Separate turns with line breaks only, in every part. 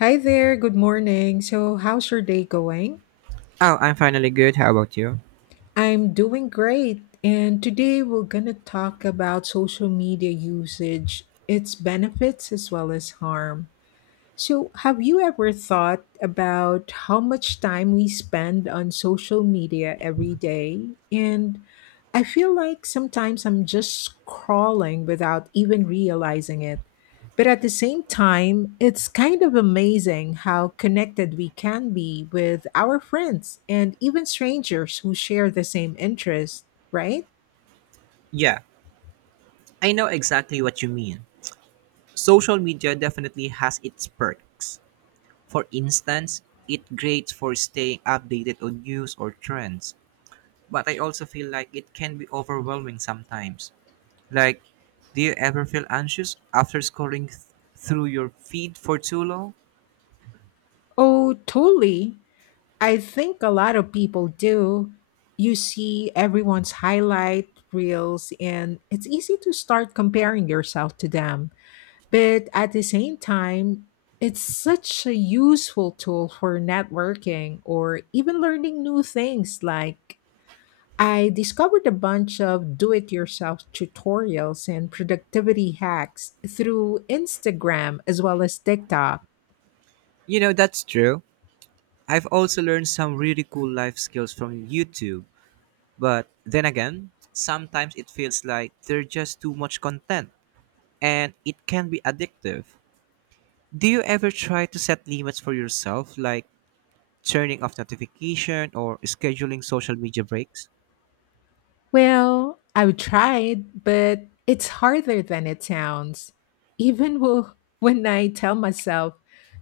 Hi there, good morning. So, how's your day going?
Oh, I'm finally good. How about you?
I'm doing great. And today we're going to talk about social media usage, its benefits as well as harm. So, have you ever thought about how much time we spend on social media every day? And I feel like sometimes I'm just scrolling without even realizing it. But at the same time, it's kind of amazing how connected we can be with our friends and even strangers who share the same interest, right?
Yeah, I know exactly what you mean. Social media definitely has its perks. For instance, it great for staying updated on news or trends, but I also feel like it can be overwhelming sometimes. Like, do you ever feel anxious after scrolling through your feed for too long?
Oh, totally. I think a lot of people do. You see everyone's highlight reels, and it's easy to start comparing yourself to them. But at the same time, it's such a useful tool for networking or even learning new things. Like, I discovered a bunch of do it yourself tutorials and productivity hacks through Instagram as well as TikTok.
You know, that's true. I've also learned some really cool life skills from YouTube, but then again, sometimes it feels like there's just too much content, and it can be addictive. Do you ever try to set limits for yourself, like turning off notification or scheduling social media breaks?
Well, I've tried, but it's harder than it sounds. Even when I tell myself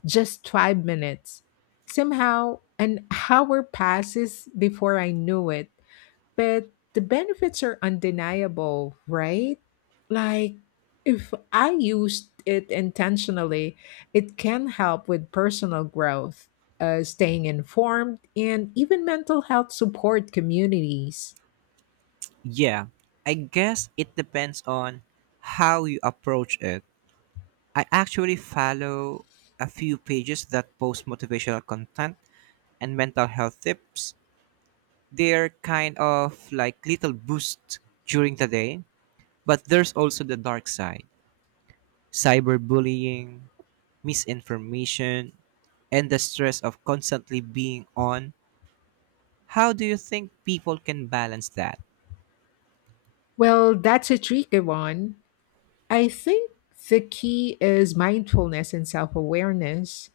just 5 minutes, somehow an hour passes before I knew it. But the benefits are undeniable, right? Like, if I used it intentionally, it can help with personal growth, staying informed, and even mental health support communities.
Yeah, I guess it depends on how you approach it. I actually follow a few pages that post motivational content and mental health tips. They're kind of like little boosts during the day, but there's also the dark side: cyberbullying, misinformation, and the stress of constantly being on. How do you think people can balance that?
Well, that's a tricky one. I think the key is mindfulness and self awareness.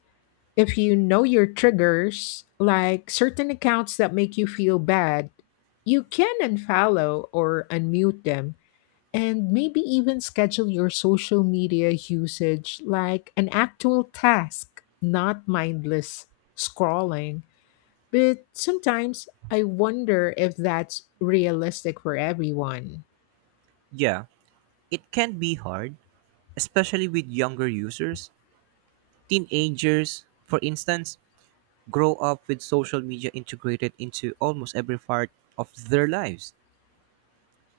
If you know your triggers, like certain accounts that make you feel bad, you can unfollow or unmute them and maybe even schedule your social media usage like an actual task, not mindless scrolling. But sometimes I wonder if that's realistic for everyone.
Yeah, it can be hard, especially with younger users. Teenagers, for instance, grow up with social media integrated into almost every part of their lives.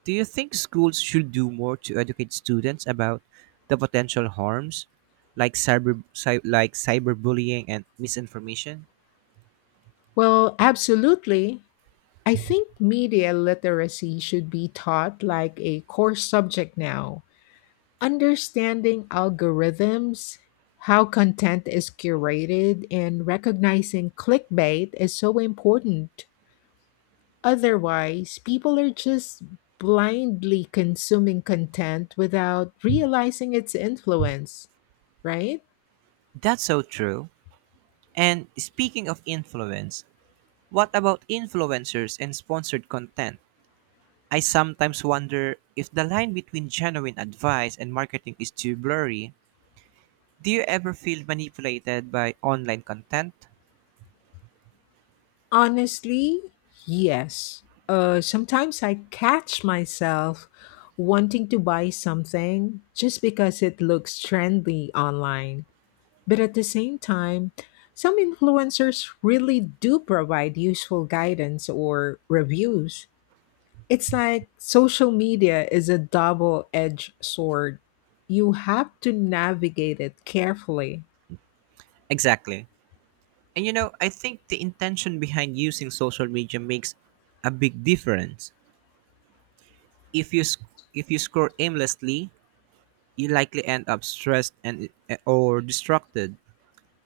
Do you think schools should do more to educate students about the potential harms like like cyberbullying and misinformation?
Well, absolutely. I think media literacy should be taught like a core subject now. Understanding algorithms, how content is curated, and recognizing clickbait is so important. Otherwise, people are just blindly consuming content without realizing its influence, right?
That's so true. And speaking of influence, what about influencers and sponsored content? I sometimes wonder if the line between genuine advice and marketing is too blurry. Do you ever feel manipulated by online content?
Honestly, yes. Sometimes I catch myself wanting to buy something just because it looks trendy online. But at the same time, some influencers really do provide useful guidance or reviews. It's like social media is a double edged sword. You have to navigate it carefully.
Exactly. And you know, I think the intention behind using social media makes a big difference. If you sc- if you scroll aimlessly, you likely end up stressed and or distracted.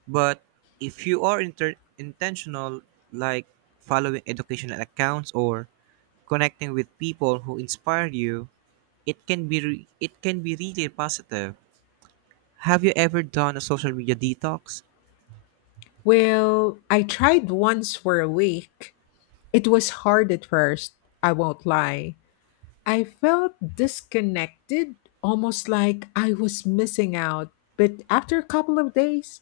But if you are intentional, like following educational accounts or connecting with people who inspire you, it can be really positive. Have you ever done a social media detox?
Well, I tried once for a week. It was hard at first, I won't lie. I felt disconnected, almost like I was missing out. But after a couple of days,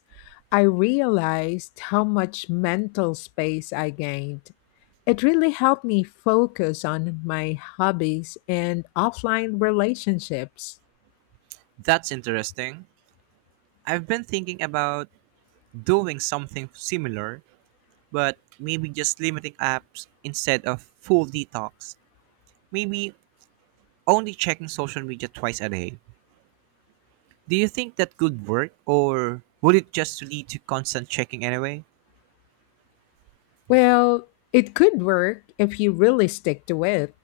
I realized how much mental space I gained. It really helped me focus on my hobbies and offline relationships.
That's interesting. I've been thinking about doing something similar, but maybe just limiting apps instead of full detox. Maybe only checking social media twice a day. Do you think that could work, or would it just lead to constant checking anyway?
Well, it could work if you really stick to it.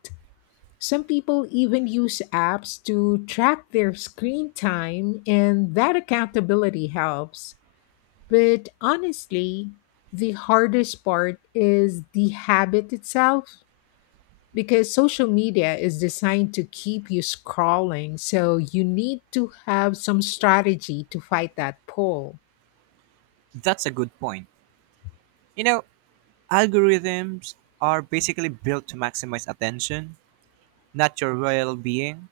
Some people even use apps to track their screen time, and that accountability helps. But honestly, the hardest part is the habit itself, because social media is designed to keep you scrolling. So you need to have some strategy to fight that pull.
That's a good point. You know, algorithms are basically built to maximize attention, not your well being.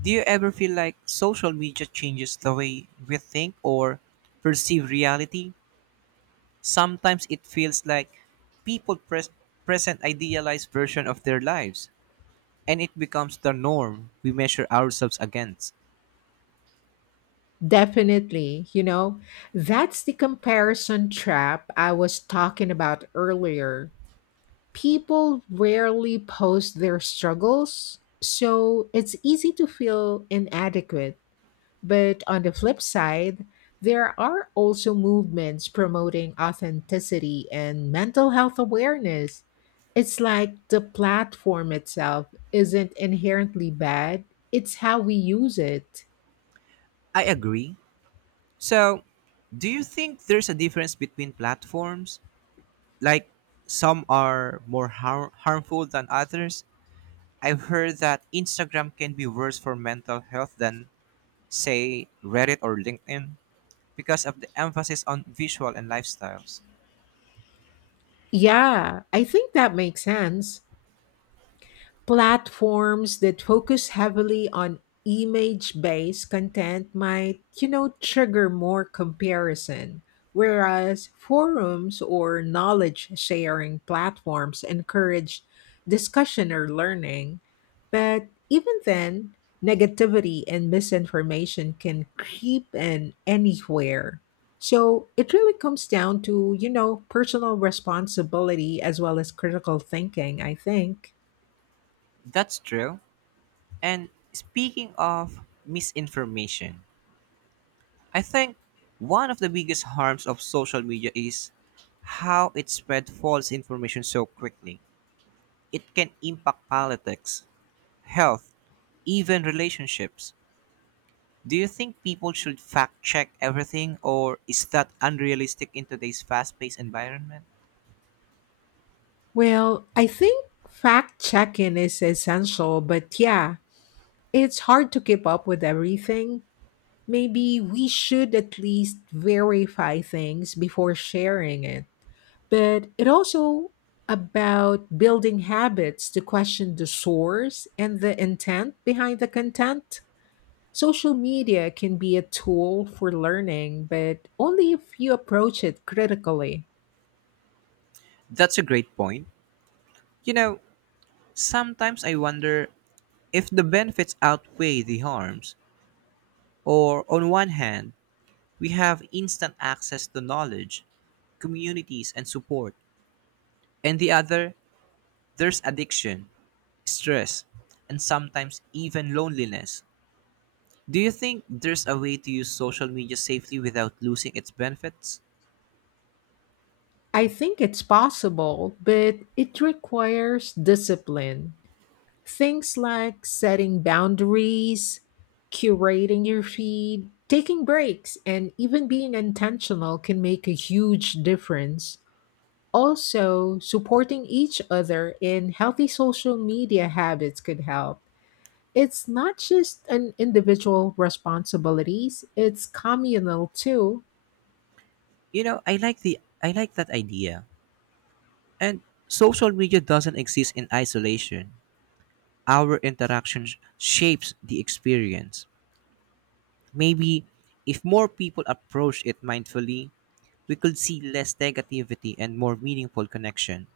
Do you ever feel like social media changes the way we think or perceive reality? Sometimes it feels like people present idealized version of their lives, and it becomes the norm we measure ourselves against.
Definitely, you know, that's the comparison trap I was talking about earlier. People rarely post their struggles, so it's easy to feel inadequate. But on the flip side, there are also movements promoting authenticity and mental health awareness. It's like the platform itself isn't inherently bad, it's how we use it.
I agree. So, do you think there's a difference between platforms? Like, some are more harmful than others? I've heard that Instagram can be worse for mental health than, say, Reddit or LinkedIn because of the emphasis on visual and lifestyles.
Yeah, I think that makes sense. Platforms that focus heavily on image based content might, you know, trigger more comparison, whereas forums or knowledge sharing platforms encourage discussion or learning. But even then, negativity and misinformation can creep in anywhere. So it really comes down to, you know, personal responsibility as well as critical thinking, I think.
That's true. And speaking of misinformation, I think one of the biggest harms of social media is how it spread false information so quickly. It can impact politics, health, even relationships. Do you think people should fact check everything, or is that unrealistic in today's fast paced environment?
Well, I think fact checking is essential, but yeah, it's hard to keep up with everything. Maybe we should at least verify things before sharing it. But it also about building habits to question the source and the intent behind the content. Social media can be a tool for learning, but only if you approach it critically.
That's a great point. You know, sometimes I wonder if the benefits outweigh the harms. Or, on one hand, we have instant access to knowledge, communities, and support. And the other, there's addiction, stress, and sometimes even loneliness. Do you think there's a way to use social media safely without losing its benefits?
I think it's possible, but it requires discipline. Things like setting boundaries, curating your feed, taking breaks, and even being intentional can make a huge difference. Also, supporting each other in healthy social media habits could help. It's not just an individual responsibilities, it's communal too.
You know, I like that idea. And social media doesn't exist in isolation. Our interaction shapes the experience. Maybe if more people approach it mindfully, we could see less negativity and more meaningful connection.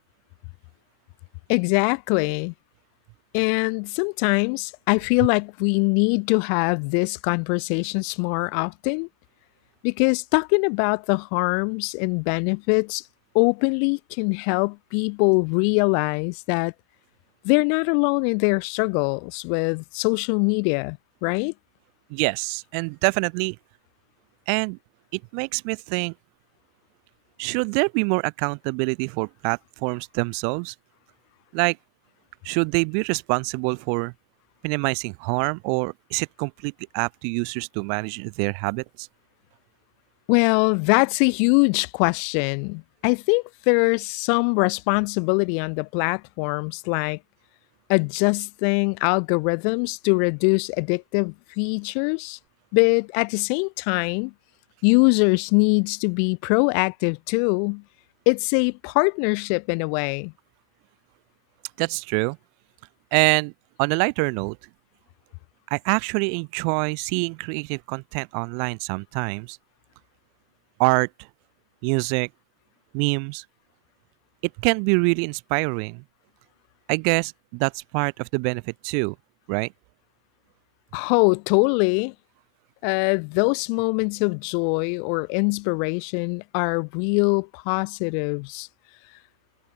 Exactly. And sometimes I feel like we need to have these conversations more often, because talking about the harms and benefits openly can help people realize that they're not alone in their struggles with social media, right?
Yes, and definitely. And it makes me think, should there be more accountability for platforms themselves? Like, should they be responsible for minimizing harm, or is it completely up to users to manage their habits?
Well, that's a huge question. I think there's some responsibility on the platforms, like adjusting algorithms to reduce addictive features, but at the same time users needs to be proactive too. It's a partnership in a way.
That's true. And on a lighter note, I actually enjoy seeing creative content online sometimes: art, music, memes. It can be really inspiring. I guess that's part of the benefit too, right?
Oh, totally. Those moments of joy or inspiration are real positives.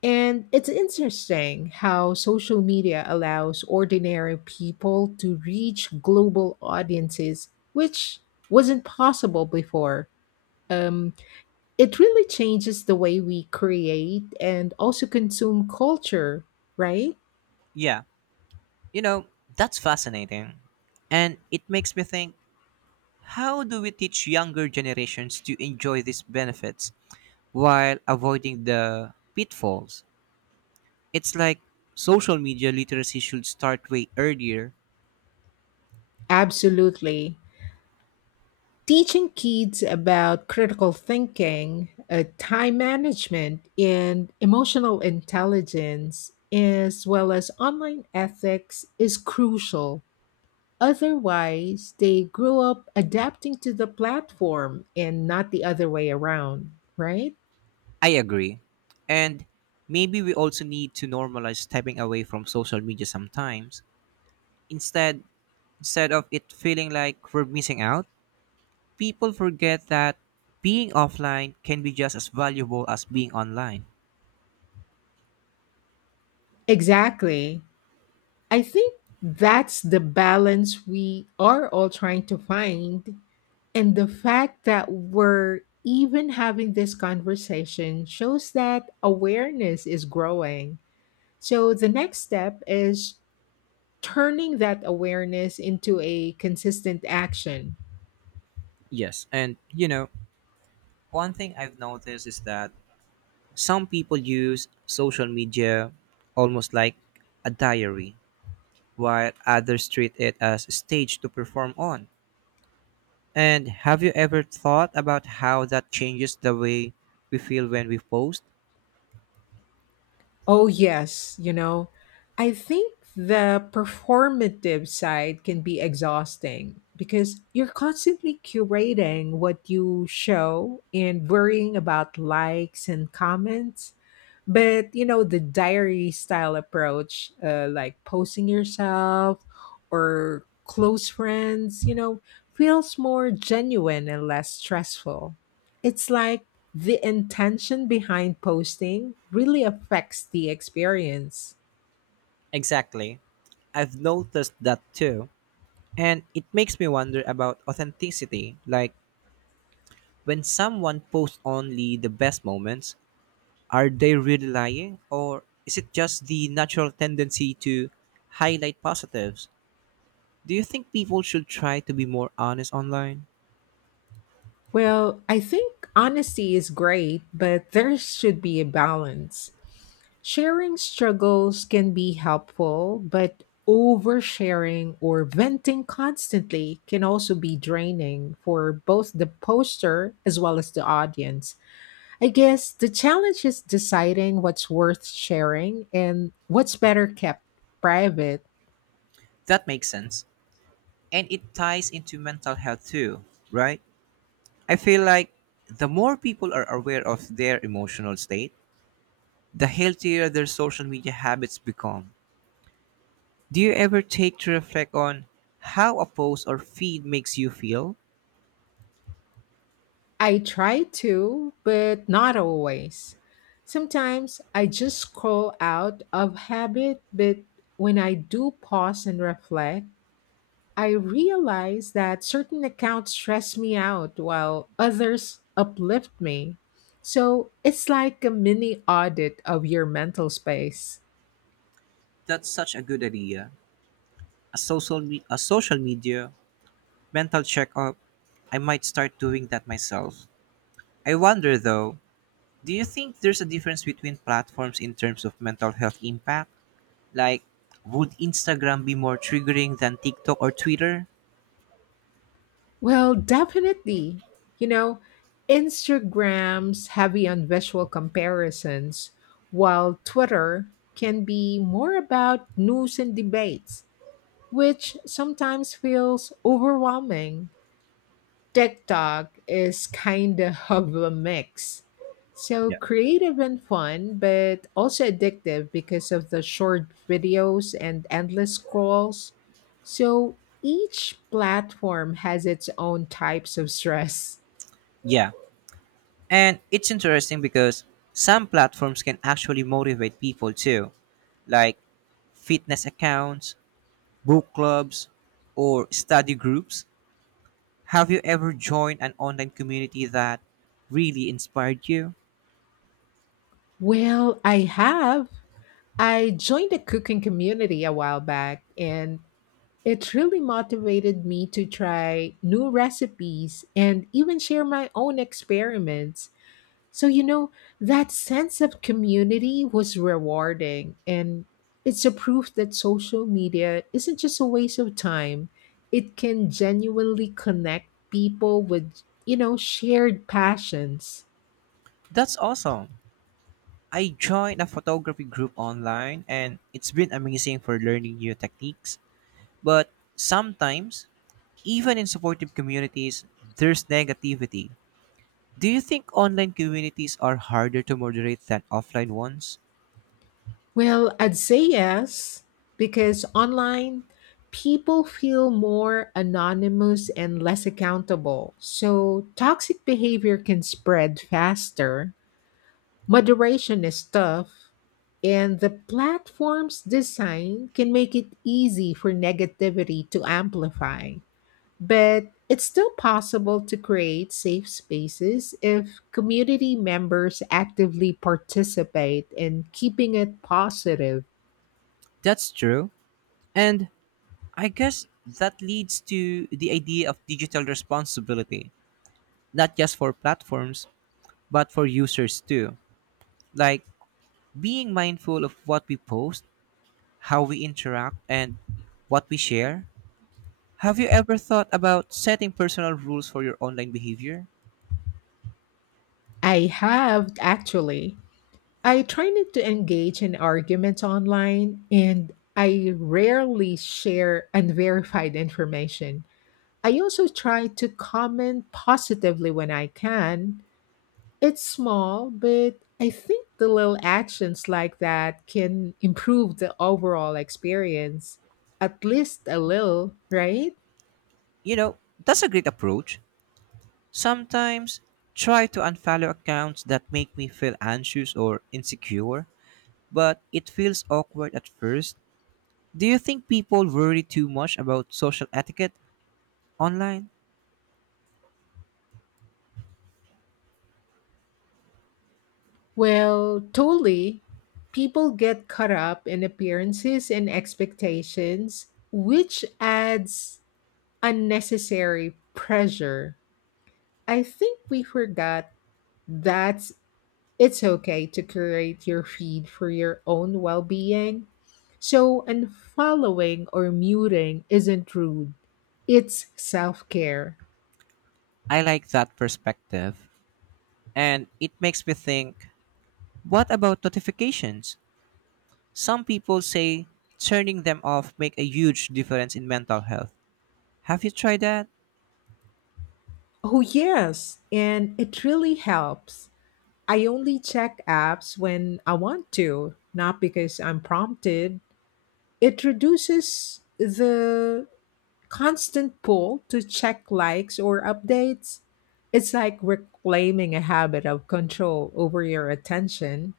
And it's interesting how social media allows ordinary people to reach global audiences, which wasn't possible before. Um, it really changes the way we create and also consume culture, right?
Yeah. You know, that's fascinating. And it makes me think, how do we teach younger generations to enjoy these benefits while avoiding the pitfalls? It's like social media literacy should start way earlier.
Absolutely. Teaching kids about critical thinking, time management, and emotional intelligence, as well as online ethics, is crucial. Otherwise, they grew up adapting to the platform and not the other way around, right?
I agree. And maybe we also need to normalize stepping away from social media sometimes. Instead, Instead of it feeling like we're missing out, people forget that being offline can be just as valuable as being online.
Exactly. I think that's the balance we are all trying to find. And the fact that we're even having this conversation shows that awareness is growing. So the next step is turning that awareness into a consistent action.
Yes, and you know, one thing I've noticed is that some people use social media almost like a diary, while others treat it as a stage to perform on. And have you ever thought about how that changes the way we feel when we post?
Oh, yes, you know, I think the performative side can be exhausting because you're constantly curating what you show and worrying about likes and comments. But, you know, the diary style approach, like posting yourself or close friends, you know, feels more genuine and less stressful. It's like the intention behind posting really affects the experience.
Exactly. I've noticed that too. And it makes me wonder about authenticity. Like, when someone posts only the best moments, are they really lying? Or is it just the natural tendency to highlight positives? Do you think people should try to be more honest online?
Well, I think honesty is great, but there should be a balance. Sharing struggles can be helpful, but oversharing or venting constantly can also be draining for both the poster as well as the audience. I guess the challenge is deciding what's worth sharing and what's better kept private.
That makes sense. And it ties into mental health too, right? I feel like the more people are aware of their emotional state, the healthier their social media habits become. Do you ever take to reflect on how a post or feed makes you feel?
I try to, but not always. Sometimes I just scroll out of habit, but when I do pause and reflect, I realize that certain accounts stress me out while others uplift me. So it's like a mini audit of your mental space.
That's such a good idea. A social media mental checkup. I might start doing that myself. I wonder though, do you think there's a difference between platforms in terms of mental health impact? Like, would Instagram be more triggering than TikTok or Twitter?
Well, definitely. You know, Instagram's heavy on visual comparisons, while Twitter can be more about news and debates, which sometimes feels overwhelming. TikTok is kind of a mix. So
Yeah.
creative and fun, but also addictive because of the short videos and endless scrolls. So each platform has its own types of stress.
Yeah. And it's interesting because some platforms can actually motivate people too, like fitness accounts, book clubs, or study groups. Have you ever joined an online community that really inspired you?
Well, I have. I joined a cooking community a while back and it really motivated me to try new recipes and even share my own experiments. So, you know, that sense of community was rewarding, and it's a proof that social media isn't just a waste of time. It can genuinely connect people with, you know, shared passions.
That's awesome. I joined a photography group online and it's been amazing for learning new techniques. But sometimes, even in supportive communities, there's negativity. Do you think online communities are harder to moderate than offline ones?
Well, I'd say yes, because online, people feel more anonymous and less accountable. So, toxic behavior can spread faster. Moderation is tough, and the platform's design can make it easy for negativity to amplify. But it's still possible to create safe spaces if community members actively participate in keeping it positive.
That's true. And I guess that leads to the idea of digital responsibility, not just for platforms, but for users too. Like being mindful of what we post, how we interact, and what we share. Have you ever thought about setting personal rules for your online behavior?
I have actually. I try not to engage in arguments online and I rarely share unverified information. I also try to comment positively when I can. It's small, but I think the little actions like that can improve the overall experience, at least a little, right?
You know, that's a great approach. Sometimes try to unfollow accounts that make me feel anxious or insecure, but it feels awkward at first. Do you think people worry too much about social etiquette online?
Well, totally. People get caught up in appearances and expectations, which adds unnecessary pressure. I think we forgot that's it's okay to curate your feed for your own well being. So, unfollowing or muting isn't rude, it's self care.
I like that perspective, and it makes me think, what about notifications? Some people say turning them off make a huge difference in mental health. Have you tried that?
Oh, yes, and it really helps. I only check apps when I want to, not because I'm prompted. It reduces the constant pull to check likes or updates. It's like reclaiming a habit of control over your attention.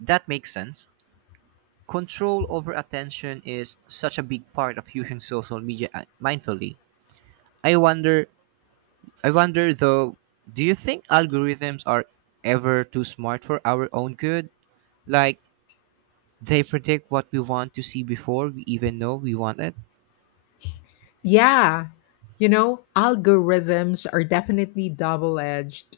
That makes sense. Control over attention is such a big part of using social media mindfully. I wonder I wonder though, do you think algorithms are ever too smart for our own good? Like they predict what we want to see before we even know we want it?
Yeah. You know, algorithms are definitely double edged.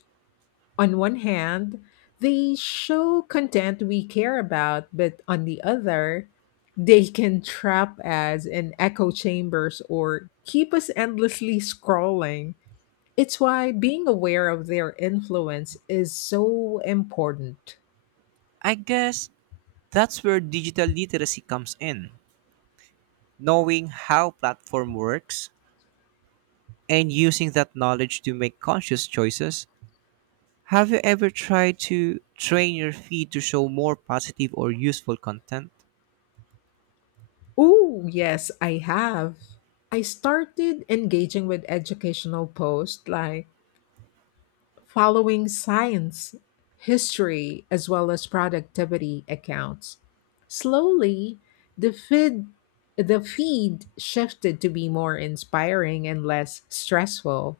On one hand, they show content we care about, but on the other, they can trap us in echo chambers or keep us endlessly scrolling. It's why being aware of their influence is so important.
I guess that's where digital literacy comes in. Knowing how platform works and using that knowledge to make conscious choices. Have you ever tried to train your feed to show more positive or useful content?
Oh, yes, I have. I started engaging with educational posts like following science, history, as well as productivity accounts. Slowly, the feed the feed shifted to be more inspiring and less stressful.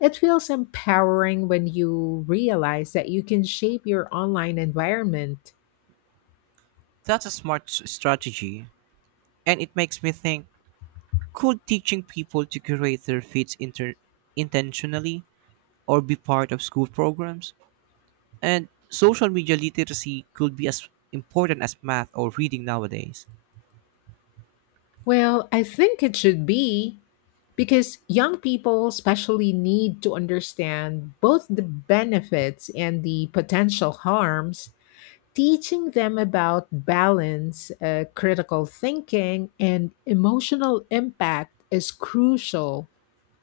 It feels empowering when you realize that you can shape your online environment.
That's a smart s- strategy, and it makes me think, could teaching people to curate their feeds intentionally or be part of school programs? And social media literacy could be as important as math or reading nowadays.
Well, I think it should be. Because young people, especially, need to understand both the benefits and the potential harms. Teaching them about balance, critical thinking, and emotional impact is crucial.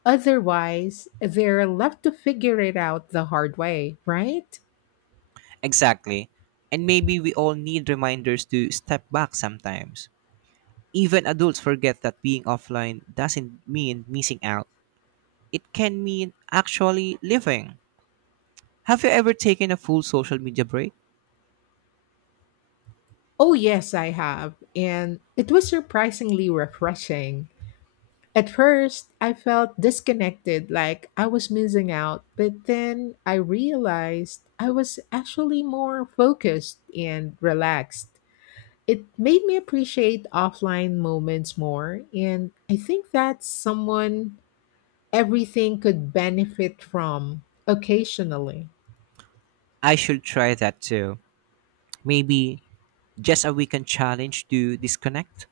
Otherwise, they're left to figure it out the hard way, right?
Exactly. And maybe we all need reminders to step back sometimes. Even adults forget that being offline doesn't mean missing out. It can mean actually living. Have you ever taken a full social media break?
Oh, yes, I have. And it was surprisingly refreshing. At first, I felt disconnected, like I was missing out, but then I realized I was actually more focused and relaxed. It made me appreciate offline moments more, and I think that's someone everything could benefit from occasionally.
I should try that too. Maybe just a weekend challenge to disconnect.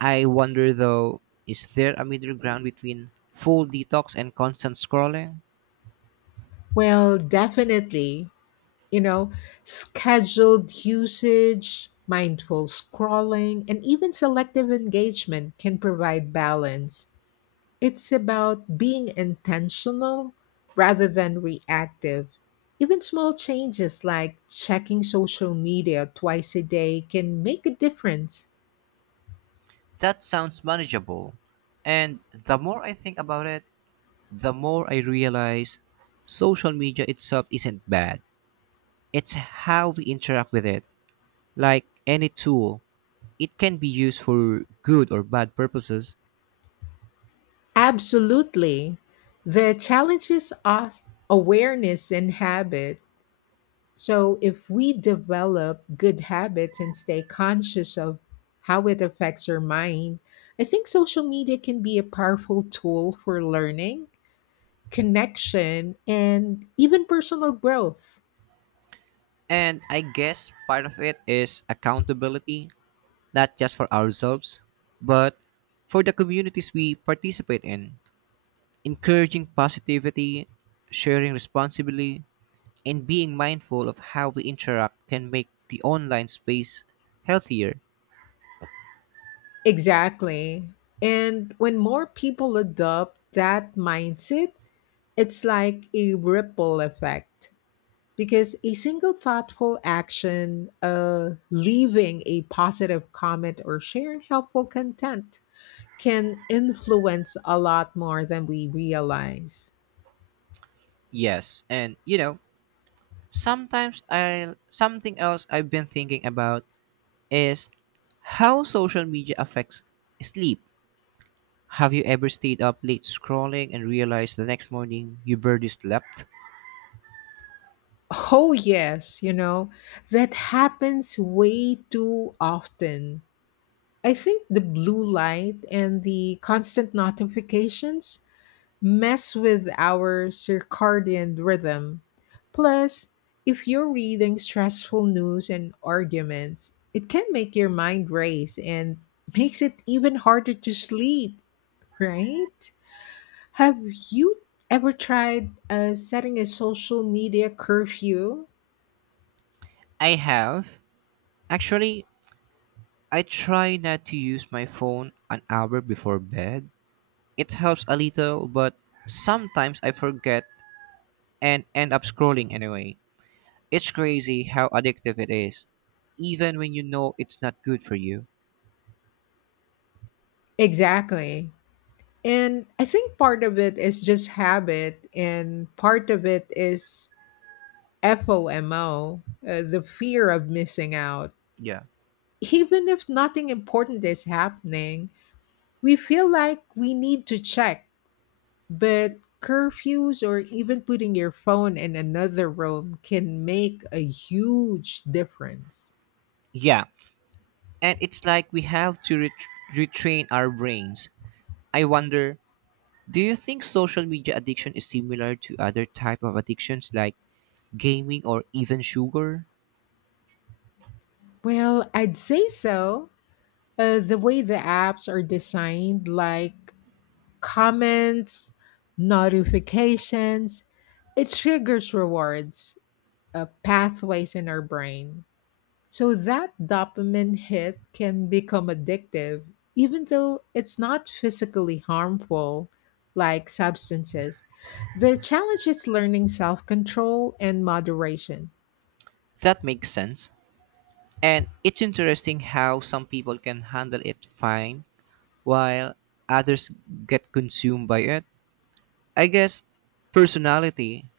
I wonder though, is there a middle ground between full detox and constant scrolling?
Well, definitely, you know, scheduled usage, mindful scrolling, and even selective engagement can provide balance. It's about being intentional rather than reactive. Even small changes like checking social media twice a day can make a difference.
That sounds manageable. And the more I think about it, the more I realize social media itself isn't bad. It's how we interact with it, like any tool. It can be used for good or bad purposes,
Absolutely. The challenge is us awareness and habit. So if we develop good habits and stay conscious of how it affects our mind, I think social media can be a powerful tool for learning connection, and even personal growth.
and I guess part of it is accountability, not just for ourselves, but for the communities we participate in. Encouraging positivity, sharing responsibly, and being mindful of how we interact can make the online space healthier.
Exactly. And when more people adopt that mindset, it's like a ripple effect, because a single thoughtful action, leaving a positive comment or sharing helpful content, can influence a lot more than we realize.
Yes, and you know, sometimes I something else I've been thinking about is how social media affects sleep. Have you ever stayed up late scrolling and realized the next morning you barely slept?
Oh, yes, you know, that happens way too often. I think the blue light and the constant notifications mess with our circadian rhythm. Plus, if you're reading stressful news and arguments, it can make your mind race and makes it even harder to sleep, right? Have you ever tried setting a social media curfew?
I have. Actually, I try not to use my phone an hour before bed. It helps a little, but sometimes I forget and end up scrolling anyway. It's crazy how addictive it is, even when you know it's not good for you.
Exactly. And I think part of it is just habit, and part of it is FOMO, the fear of missing out.
Yeah.
Even if nothing important is happening, we feel like we need to check. But curfews or even putting your phone in another room can make a huge difference.
Yeah, and it's like we have to retrain our brains. I wonder Do you think social media addiction is similar to other type of addictions like gaming or even sugar?
Well, I'd say so. The way the apps are designed, like comments, notifications, it triggers rewards, pathways in our brain. So that dopamine hit can become addictive, even though it's not physically harmful like substances. The challenge is learning self control and moderation.
That makes sense. And it's interesting how some people can handle it fine while others get consumed by it. I guess personality,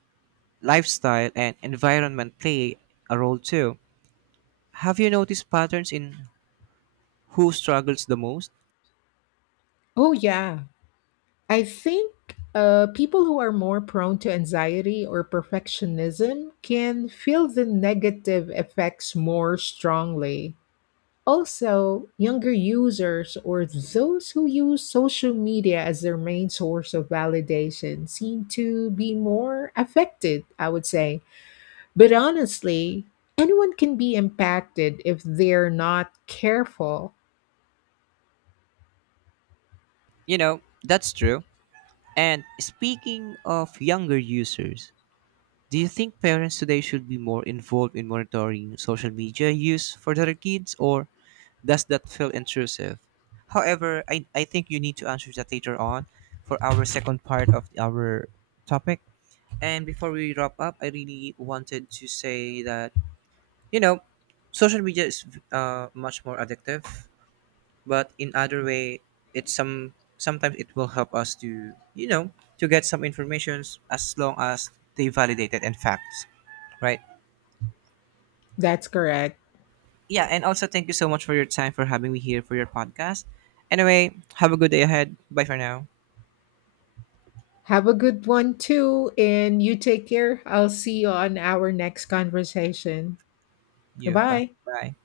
lifestyle and environment play a role too. Have you noticed patterns in who struggles the most?
Oh, yeah. I think people who are more prone to anxiety or perfectionism can feel the negative effects more strongly. Also, younger users or those who use social media as their main source of validation seem to be more affected, I would say. But honestly, anyone can be impacted if they're not careful.
You know, that's true. And speaking of younger users, do you think parents today should be more involved in monitoring social media use for their kids, or does that feel intrusive? However, I think you need to answer that later on for our second part of our topic. And before we wrap up, I really wanted to say that, you know, social media is much more addictive, but in other way, it's some sometimes it will help us to, to get some informations as long as they validated and facts, right?
That's correct.
Yeah, and also thank you so much for your time for having me here for your podcast. Anyway, have a good day ahead. Bye for now.
Have a good one too, and you take care. I'll see you on our next conversation.
You. Bye.
Goodbye.
Bye.